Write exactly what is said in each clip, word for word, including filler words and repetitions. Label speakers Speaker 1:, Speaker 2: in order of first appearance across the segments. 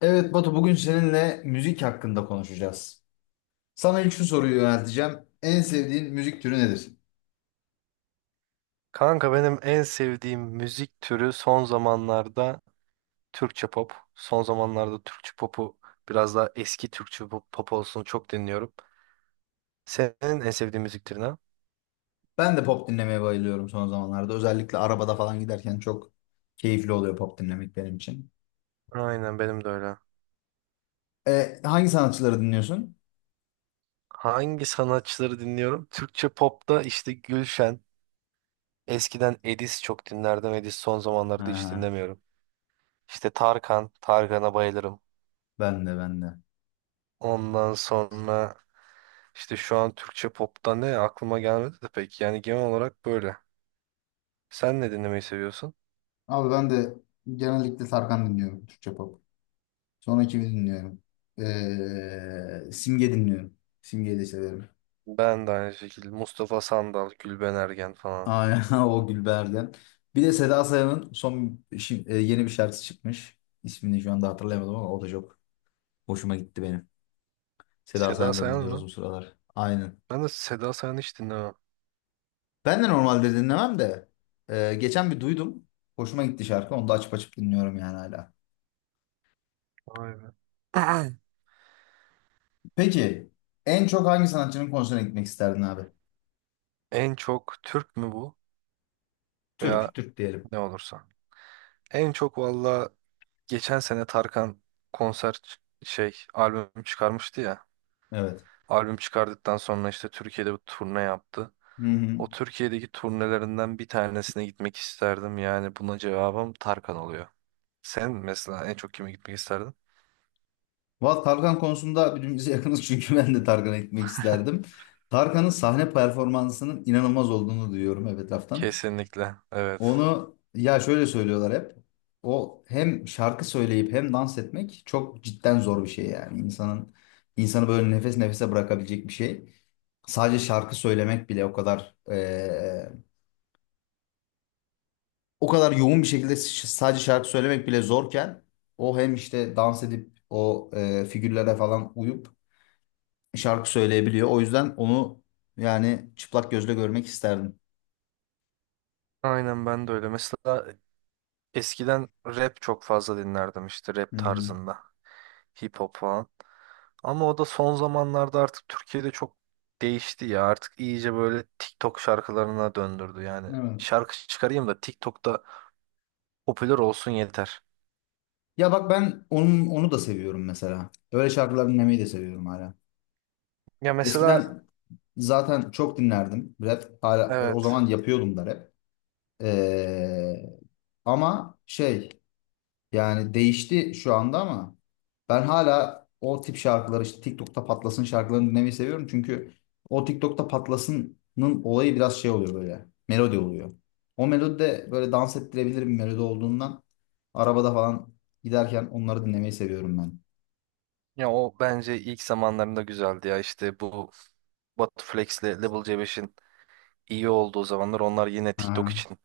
Speaker 1: Evet Batu bugün seninle müzik hakkında konuşacağız. Sana ilk şu soruyu yönelteceğim. En sevdiğin müzik türü nedir?
Speaker 2: Kanka benim en sevdiğim müzik türü son zamanlarda Türkçe pop. Son zamanlarda Türkçe popu biraz daha eski Türkçe pop, pop olsun çok dinliyorum. Senin en sevdiğin müzik türü ne?
Speaker 1: Ben de pop dinlemeye bayılıyorum son zamanlarda. Özellikle arabada falan giderken çok keyifli oluyor pop dinlemek benim için.
Speaker 2: Aynen benim de öyle.
Speaker 1: E, hangi sanatçıları dinliyorsun?
Speaker 2: Hangi sanatçıları dinliyorum? Türkçe popta işte Gülşen. Eskiden Edis çok dinlerdim. Edis son zamanlarda hiç
Speaker 1: Ha,
Speaker 2: dinlemiyorum. İşte Tarkan. Tarkan'a bayılırım.
Speaker 1: ben de ben de.
Speaker 2: Ondan sonra işte şu an Türkçe popta ne aklıma gelmedi de pek. Yani genel olarak böyle. Sen ne dinlemeyi seviyorsun?
Speaker 1: Abi ben de genellikle Tarkan dinliyorum Türkçe pop. Sonra kimi dinliyorum? Ee, Simge dinliyorum. Simge'yi de severim.
Speaker 2: Ben de aynı şekilde. Mustafa Sandal, Gülben Ergen falan.
Speaker 1: Aynen o Gülbergen. Bir de Seda Sayan'ın son şi- e, yeni bir şarkısı çıkmış. İsmini şu anda hatırlayamadım ama o da çok hoşuma gitti benim. Seda
Speaker 2: Seda
Speaker 1: Sayan'ı da
Speaker 2: Sayan
Speaker 1: dinliyoruz
Speaker 2: mı?
Speaker 1: bu sıralar. Aynen.
Speaker 2: Ben de Seda Sayan'ı hiç dinlemem.
Speaker 1: Ben de normalde dinlemem de e, geçen bir duydum. Hoşuma gitti şarkı. Onu da açıp açıp dinliyorum yani hala.
Speaker 2: Vay be.
Speaker 1: Peki en çok hangi sanatçının konserine gitmek isterdin abi?
Speaker 2: En çok Türk mü bu? Veya
Speaker 1: Türk, Türk diyelim.
Speaker 2: ne olursa. En çok valla geçen sene Tarkan konser ç- şey albüm çıkarmıştı ya.
Speaker 1: Evet.
Speaker 2: Albüm çıkardıktan sonra işte Türkiye'de bir turne yaptı.
Speaker 1: Hı hı.
Speaker 2: O Türkiye'deki turnelerinden bir tanesine gitmek isterdim. Yani buna cevabım Tarkan oluyor. Sen mesela en çok kime gitmek isterdin?
Speaker 1: Valla Tarkan konusunda birbirimize yakınız çünkü ben de Tarkan'a gitmek isterdim. Tarkan'ın sahne performansının inanılmaz olduğunu duyuyorum hep etraftan.
Speaker 2: Kesinlikle. Evet.
Speaker 1: Onu ya şöyle söylüyorlar hep. O hem şarkı söyleyip hem dans etmek çok cidden zor bir şey yani. İnsanın insanı böyle nefes nefese bırakabilecek bir şey. Sadece şarkı söylemek bile o kadar eee, o kadar yoğun bir şekilde ş- sadece şarkı söylemek bile zorken o hem işte dans edip o eee, figürlere falan uyup şarkı söyleyebiliyor. O yüzden onu yani çıplak gözle görmek isterdim.
Speaker 2: Aynen ben de öyle. Mesela eskiden rap çok fazla dinlerdim işte rap
Speaker 1: Hı hı.
Speaker 2: tarzında. Hip hop falan. Ama o da son zamanlarda artık Türkiye'de çok değişti ya. Artık iyice böyle TikTok şarkılarına döndürdü. Yani
Speaker 1: Evet.
Speaker 2: şarkı çıkarayım da TikTok'ta popüler olsun yeter.
Speaker 1: Ya bak ben onun, onu da seviyorum mesela. Böyle şarkılar dinlemeyi de seviyorum hala.
Speaker 2: Ya mesela
Speaker 1: Eskiden zaten çok dinlerdim rap. Hala, e, o
Speaker 2: evet.
Speaker 1: zaman yapıyordum da rap. Ee, ama şey, yani değişti şu anda ama ben hala o tip şarkıları işte TikTok'ta patlasın şarkılarını dinlemeyi seviyorum. Çünkü o TikTok'ta patlasının olayı biraz şey oluyor böyle. Melodi oluyor. O melodi de böyle dans ettirebilir bir melodi olduğundan arabada falan giderken onları dinlemeyi seviyorum ben.
Speaker 2: Ya o bence ilk zamanlarında güzeldi ya. İşte bu Batuflex'le Level C beşin iyi olduğu zamanlar onlar yine TikTok
Speaker 1: Ha.
Speaker 2: için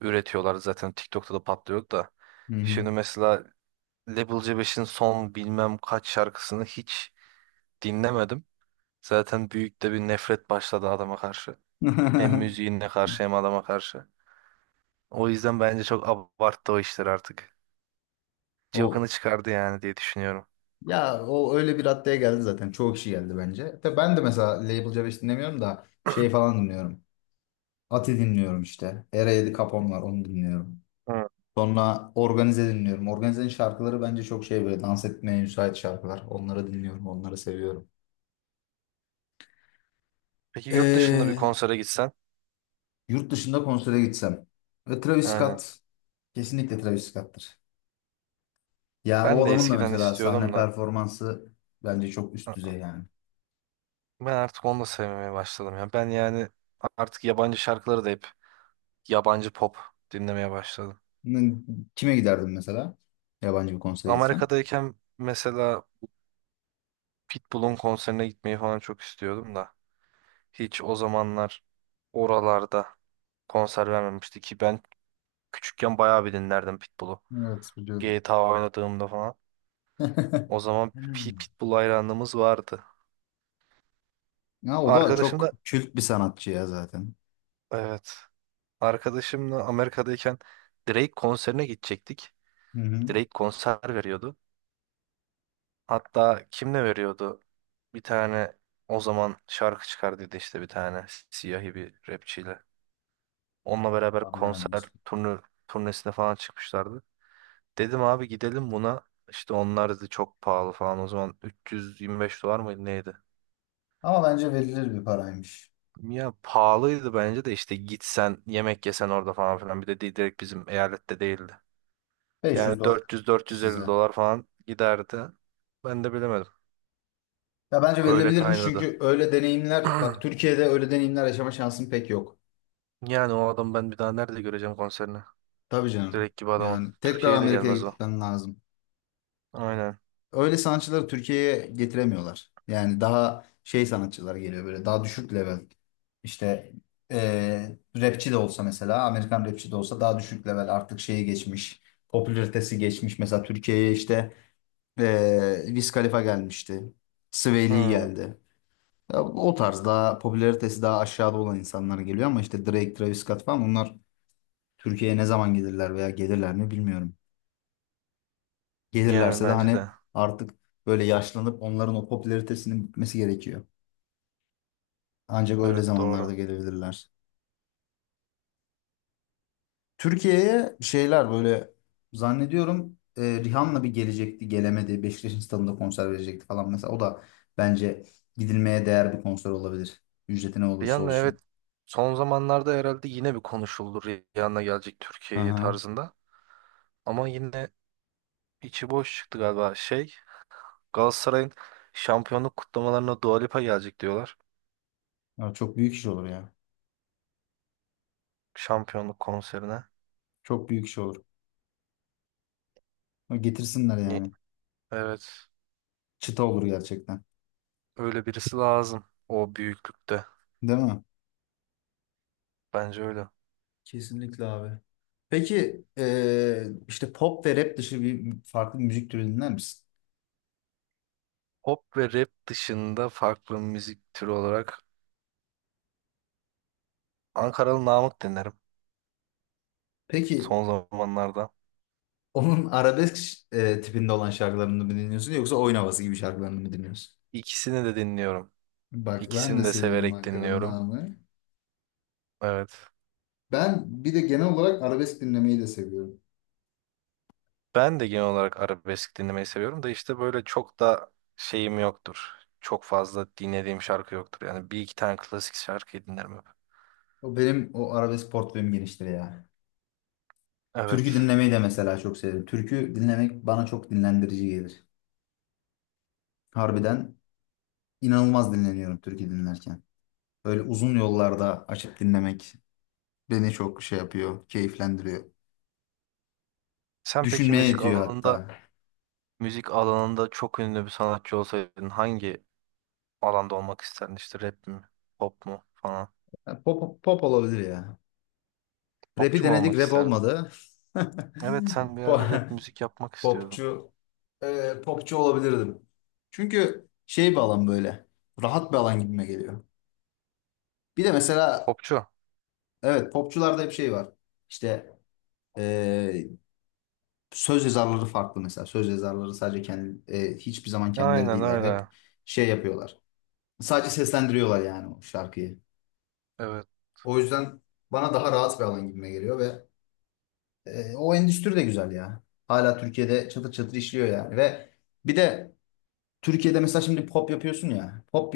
Speaker 2: üretiyorlar zaten TikTok'ta da patlıyor da.
Speaker 1: Hı hı.
Speaker 2: Şimdi mesela Level C beşin son bilmem kaç şarkısını hiç dinlemedim. Zaten büyük de bir nefret başladı adama karşı. Hem müziğine karşı hem adama karşı. O yüzden bence çok abarttı o işler artık.
Speaker 1: O
Speaker 2: Cıvkını çıkardı yani diye düşünüyorum.
Speaker 1: ya o öyle bir raddeye geldi zaten. Çoğu kişi geldi bence. Tabii ben de mesela Label C beş dinlemiyorum da şey falan dinliyorum. Ati dinliyorum işte. Era yedi Capone var, onu dinliyorum.
Speaker 2: Hı.
Speaker 1: Sonra Organize dinliyorum. Organize'nin şarkıları bence çok şey, böyle dans etmeye müsait şarkılar. Onları dinliyorum, onları seviyorum.
Speaker 2: Peki yurt dışında bir
Speaker 1: Ee,
Speaker 2: konsere gitsen?
Speaker 1: yurt dışında konsere gitsem. Ve Travis
Speaker 2: Aynen.
Speaker 1: Scott, kesinlikle Travis Scott'tır. Yani
Speaker 2: Ben
Speaker 1: o
Speaker 2: de
Speaker 1: adamın da
Speaker 2: eskiden
Speaker 1: mesela sahne
Speaker 2: istiyordum da
Speaker 1: performansı bence çok üst
Speaker 2: a-
Speaker 1: düzey yani.
Speaker 2: ben artık onu da sevmemeye başladım ya. Ben yani artık yabancı şarkıları da hep yabancı pop dinlemeye başladım.
Speaker 1: N- Kime giderdin mesela? Yabancı bir konsere gitsen.
Speaker 2: Amerika'dayken mesela Pitbull'un konserine gitmeyi falan çok istiyordum da hiç o zamanlar oralarda konser vermemişti ki ben küçükken bayağı bir dinlerdim Pitbull'u.
Speaker 1: Evet
Speaker 2: G
Speaker 1: biliyorum.
Speaker 2: GTA oynadığımda falan. O zaman P- Pitbull hayranlığımız vardı.
Speaker 1: Ya o da
Speaker 2: Arkadaşım
Speaker 1: çok
Speaker 2: da
Speaker 1: kült bir sanatçı ya zaten.
Speaker 2: evet. Arkadaşımla Amerika'dayken Drake konserine gidecektik.
Speaker 1: Hı hı.
Speaker 2: Drake konser veriyordu. Hatta kim ne veriyordu? Bir tane o zaman şarkı çıkardıydı işte bir tane siyahi bir rapçiyle. Onunla beraber
Speaker 1: Vallahi bilemedim
Speaker 2: konser
Speaker 1: ismini.
Speaker 2: turnu, turnesine falan çıkmışlardı. Dedim abi gidelim buna. İşte onlar dedi çok pahalı falan. O zaman üç yüz yirmi beş dolar mıydı neydi?
Speaker 1: Ama bence verilir bir paraymış.
Speaker 2: Ya pahalıydı bence de işte gitsen yemek yesen orada falan filan. Bir de di- direkt bizim eyalette değildi. Yani
Speaker 1: beş yüz dolar
Speaker 2: dört yüz dört yüz elli
Speaker 1: size.
Speaker 2: dolar falan giderdi. Ben de bilemedim.
Speaker 1: Ya bence
Speaker 2: Öyle
Speaker 1: verilebilirmiş
Speaker 2: kaynadı.
Speaker 1: çünkü öyle deneyimler, bak, Türkiye'de öyle deneyimler yaşama şansın pek yok.
Speaker 2: Yani o adam ben bir daha nerede göreceğim konserini?
Speaker 1: Tabii canım.
Speaker 2: Direkt gibi adamın.
Speaker 1: Yani tekrar
Speaker 2: Türkiye'ye de
Speaker 1: Amerika'ya
Speaker 2: gelmez o.
Speaker 1: gitmen lazım.
Speaker 2: Aynen.
Speaker 1: Öyle sanatçıları Türkiye'ye getiremiyorlar. Yani daha şey sanatçılar geliyor, böyle daha düşük level. İşte eee rapçi de olsa, mesela Amerikan rapçi de olsa, daha düşük level artık şeye geçmiş. Popülaritesi geçmiş. Mesela Türkiye'ye işte eee Wiz Khalifa gelmişti. Sway Lee
Speaker 2: Hmm.
Speaker 1: geldi. Ya o tarz, daha popülaritesi daha aşağıda olan insanlar geliyor ama işte Drake, Travis Scott falan, onlar Türkiye'ye ne zaman gelirler veya gelirler mi bilmiyorum.
Speaker 2: Yani
Speaker 1: Gelirlerse de
Speaker 2: bence
Speaker 1: hani
Speaker 2: de.
Speaker 1: artık böyle yaşlanıp onların o popülaritesinin bitmesi gerekiyor. Ancak öyle
Speaker 2: Evet doğru.
Speaker 1: zamanlarda gelebilirler. Türkiye'ye şeyler böyle zannediyorum, e, Rihanna bir gelecekti, gelemedi. Beşiktaş'ın stadında konser verecekti falan mesela. O da bence gidilmeye değer bir konser olabilir. Ücreti ne olursa
Speaker 2: Rihanna
Speaker 1: olsun.
Speaker 2: evet son zamanlarda herhalde yine bir konuşuldu Rihanna gelecek
Speaker 1: Hı
Speaker 2: Türkiye'ye
Speaker 1: hı.
Speaker 2: tarzında. Ama yine içi boş çıktı galiba şey Galatasaray'ın şampiyonluk kutlamalarına Dua Lipa gelecek diyorlar.
Speaker 1: Ya, çok büyük iş olur ya.
Speaker 2: Şampiyonluk konserine.
Speaker 1: Çok büyük iş olur. Getirsinler
Speaker 2: Ne?
Speaker 1: yani.
Speaker 2: Evet
Speaker 1: Çıta olur gerçekten.
Speaker 2: öyle birisi lazım o büyüklükte
Speaker 1: Değil mi?
Speaker 2: bence öyle.
Speaker 1: Kesinlikle abi. Peki eee, işte pop ve rap dışı bir farklı bir müzik türü dinler misin?
Speaker 2: Pop ve rap dışında farklı müzik türü olarak Ankaralı Namık dinlerim
Speaker 1: Peki
Speaker 2: son zamanlarda.
Speaker 1: onun arabesk eee, tipinde olan şarkılarını mı dinliyorsun yoksa oyun havası gibi şarkılarını mı dinliyorsun?
Speaker 2: İkisini de dinliyorum.
Speaker 1: Bak ben
Speaker 2: İkisini
Speaker 1: de
Speaker 2: de
Speaker 1: seviyorum
Speaker 2: severek
Speaker 1: Ankara'nın
Speaker 2: dinliyorum.
Speaker 1: ağamı.
Speaker 2: Evet.
Speaker 1: Ben bir de genel olarak arabesk dinlemeyi de seviyorum.
Speaker 2: Ben de genel olarak arabesk dinlemeyi seviyorum da işte böyle çok da şeyim yoktur. Çok fazla dinlediğim şarkı yoktur. Yani bir iki tane klasik şarkıyı dinlerim hep.
Speaker 1: O benim o arabesk portföyüm geniştir ya.
Speaker 2: Evet.
Speaker 1: Türkü dinlemeyi de mesela çok severim. Türkü dinlemek bana çok dinlendirici gelir. Harbiden İnanılmaz dinleniyorum türkü dinlerken. Böyle uzun yollarda açıp dinlemek beni çok şey yapıyor, keyiflendiriyor.
Speaker 2: Sen peki
Speaker 1: Düşünmeye
Speaker 2: müzik
Speaker 1: yetiyor
Speaker 2: alanında
Speaker 1: hatta.
Speaker 2: müzik alanında çok ünlü bir sanatçı olsaydın hangi alanda olmak isterdin? İşte rap mi? Pop mu falan?
Speaker 1: Ya, pop, pop olabilir ya. Rap'i
Speaker 2: Popçu mu
Speaker 1: denedik,
Speaker 2: olmak
Speaker 1: rap
Speaker 2: isterdin?
Speaker 1: olmadı.
Speaker 2: Evet sen bir ara
Speaker 1: Po-
Speaker 2: rap müzik yapmak istiyordun.
Speaker 1: Popçu, e, popçu olabilirdim. Çünkü şey bir alan böyle. Rahat bir alan gibime geliyor. Bir de mesela
Speaker 2: Popçu.
Speaker 1: evet, popçularda hep şey var. İşte e, söz yazarları farklı mesela. Söz yazarları sadece kendi, e, hiçbir zaman kendileri
Speaker 2: Aynen
Speaker 1: değiller. Hep
Speaker 2: öyle.
Speaker 1: şey yapıyorlar. Sadece seslendiriyorlar yani o şarkıyı.
Speaker 2: Evet.
Speaker 1: O yüzden bana daha rahat bir alan gibime geliyor ve e, o endüstri de güzel ya. Hala Türkiye'de çatır çatır işliyor yani, ve bir de Türkiye'de mesela şimdi pop yapıyorsun ya. Pop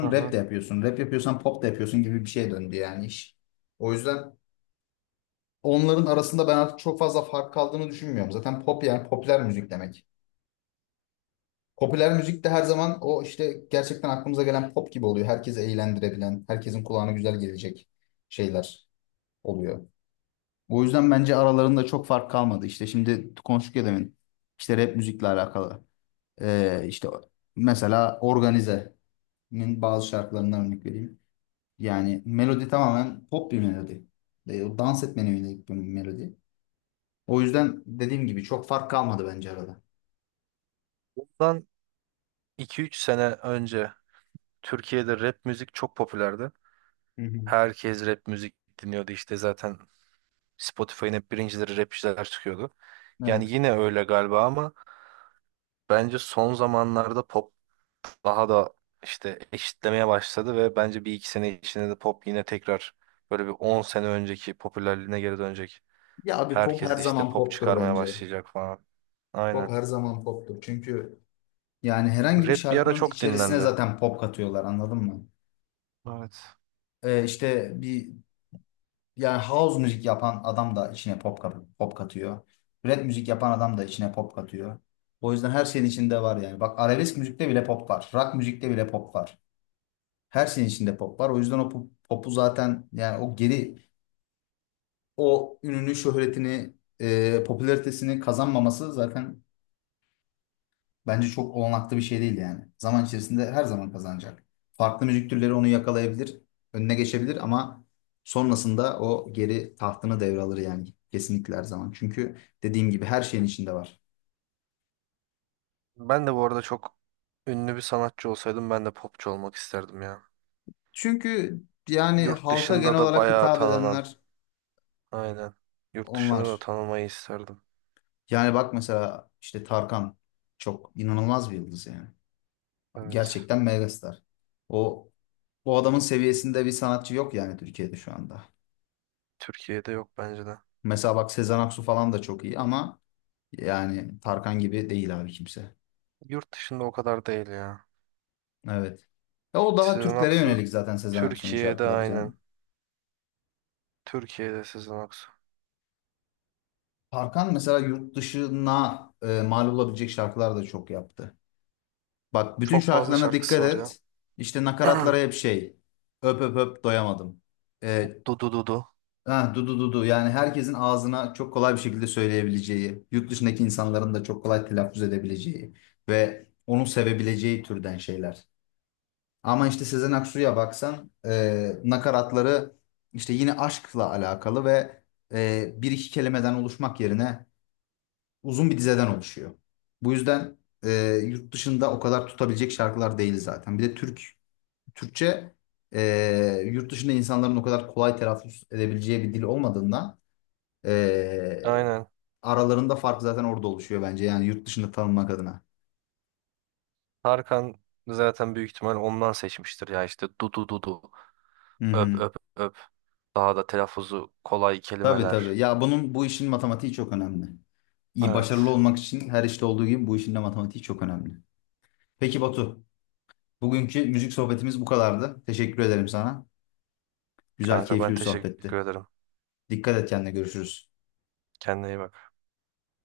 Speaker 2: Hı
Speaker 1: rap
Speaker 2: hı.
Speaker 1: de yapıyorsun. Rap yapıyorsan pop da yapıyorsun gibi bir şeye döndü yani iş. O yüzden onların arasında ben artık çok fazla fark kaldığını düşünmüyorum. Zaten pop yani popüler müzik demek. Popüler müzik de her zaman o işte gerçekten aklımıza gelen pop gibi oluyor. Herkesi eğlendirebilen, herkesin kulağına güzel gelecek şeyler oluyor. O yüzden bence aralarında çok fark kalmadı. İşte şimdi konuştuk ya demin. İşte rap müzikle alakalı. Ee, işte mesela Organize'nin bazı şarkılarından örnek vereyim. Yani melodi tamamen pop bir melodi. Ee, o dans etmene yönelik bir melodi. O yüzden dediğim gibi çok fark kalmadı bence arada.
Speaker 2: Bundan iki üç sene önce Türkiye'de rap müzik çok popülerdi.
Speaker 1: Hı hı.
Speaker 2: Herkes rap müzik dinliyordu işte zaten Spotify'ın hep birincileri rapçiler çıkıyordu. Yani
Speaker 1: Evet.
Speaker 2: yine öyle galiba ama bence son zamanlarda pop daha da işte eşitlemeye başladı ve bence bir iki sene içinde de pop yine tekrar böyle bir on sene önceki popülerliğine geri dönecek.
Speaker 1: Ya abi, pop her
Speaker 2: Herkes işte
Speaker 1: zaman
Speaker 2: pop
Speaker 1: poptur
Speaker 2: çıkarmaya
Speaker 1: bence.
Speaker 2: başlayacak falan.
Speaker 1: Pop
Speaker 2: Aynen.
Speaker 1: her zaman poptur. Çünkü yani herhangi bir
Speaker 2: Rap bir ara
Speaker 1: şarkının
Speaker 2: çok
Speaker 1: içerisine
Speaker 2: dinlendi.
Speaker 1: zaten pop katıyorlar, anladın mı?
Speaker 2: Evet.
Speaker 1: Ee, işte bir, yani house müzik yapan adam da içine pop, kat- pop katıyor. Rap müzik yapan adam da içine pop katıyor. O yüzden her şeyin içinde var yani. Bak, arabesk müzikte bile pop var. Rock müzikte bile pop var. Her şeyin içinde pop var. O yüzden o pop- popu zaten yani, o geri o ününü, şöhretini, e, popülaritesini kazanmaması zaten bence çok olanaklı bir şey değil yani. Zaman içerisinde her zaman kazanacak. Farklı müzik türleri onu yakalayabilir, önüne geçebilir ama sonrasında o geri tahtını devralır yani, kesinlikle her zaman. Çünkü dediğim gibi her şeyin içinde var.
Speaker 2: Ben de bu arada çok ünlü bir sanatçı olsaydım ben de popçu olmak isterdim ya.
Speaker 1: Çünkü yani
Speaker 2: Yurt
Speaker 1: halka
Speaker 2: dışında
Speaker 1: genel
Speaker 2: da
Speaker 1: olarak
Speaker 2: bayağı
Speaker 1: hitap
Speaker 2: tanınan
Speaker 1: edenler
Speaker 2: Aynen. Yurt dışında da
Speaker 1: onlar.
Speaker 2: tanımayı isterdim.
Speaker 1: Yani bak mesela işte Tarkan çok inanılmaz bir yıldız yani.
Speaker 2: Evet.
Speaker 1: Gerçekten megastar. O o adamın seviyesinde bir sanatçı yok yani Türkiye'de şu anda.
Speaker 2: Türkiye'de yok bence de.
Speaker 1: Mesela bak, Sezen Aksu falan da çok iyi ama yani Tarkan gibi değil abi kimse.
Speaker 2: Yurt dışında o kadar değil ya.
Speaker 1: Evet. Ya o daha
Speaker 2: Sezen
Speaker 1: Türklere
Speaker 2: Aksu
Speaker 1: yönelik zaten Sezen Aksu'nun
Speaker 2: Türkiye'de
Speaker 1: şarkıları
Speaker 2: aynen.
Speaker 1: canım.
Speaker 2: Türkiye'de Sezen Aksu.
Speaker 1: Tarkan mesela yurt dışına e, mal olabilecek şarkılar da çok yaptı. Bak bütün
Speaker 2: Çok fazla
Speaker 1: şarkılarına
Speaker 2: şarkısı
Speaker 1: dikkat
Speaker 2: var ya.
Speaker 1: et. İşte nakaratlara hep şey. Öp öp öp doyamadım. E,
Speaker 2: Dudu Dudu.
Speaker 1: ha, du du du du. Yani herkesin ağzına çok kolay bir şekilde söyleyebileceği, yurt dışındaki insanların da çok kolay telaffuz edebileceği ve onu sevebileceği türden şeyler. Ama işte Sezen Aksu'ya baksan, e, nakaratları işte yine aşkla alakalı ve e, bir iki kelimeden oluşmak yerine uzun bir dizeden oluşuyor. Bu yüzden e, yurt dışında o kadar tutabilecek şarkılar değil zaten. Bir de Türk Türkçe e, yurt dışında insanların o kadar kolay telaffuz edebileceği bir dil olmadığından e,
Speaker 2: Aynen.
Speaker 1: aralarında fark zaten orada oluşuyor bence yani, yurt dışında tanınmak adına.
Speaker 2: Tarkan zaten büyük ihtimal ondan seçmiştir ya işte Dudu Dudu.
Speaker 1: Hı
Speaker 2: Öp
Speaker 1: hı.
Speaker 2: öp öp. Daha da telaffuzu kolay
Speaker 1: Tabii
Speaker 2: kelimeler.
Speaker 1: tabii. Ya bunun bu işin matematiği çok önemli. İyi başarılı
Speaker 2: Evet.
Speaker 1: olmak için her işte olduğu gibi bu işin de matematiği çok önemli. Peki Batu, bugünkü müzik sohbetimiz bu kadardı. Teşekkür ederim sana. Güzel,
Speaker 2: Kanka
Speaker 1: keyifli
Speaker 2: ben
Speaker 1: bir
Speaker 2: teşekkür
Speaker 1: sohbetti.
Speaker 2: ederim.
Speaker 1: Dikkat et kendine, görüşürüz.
Speaker 2: Kendine iyi bak.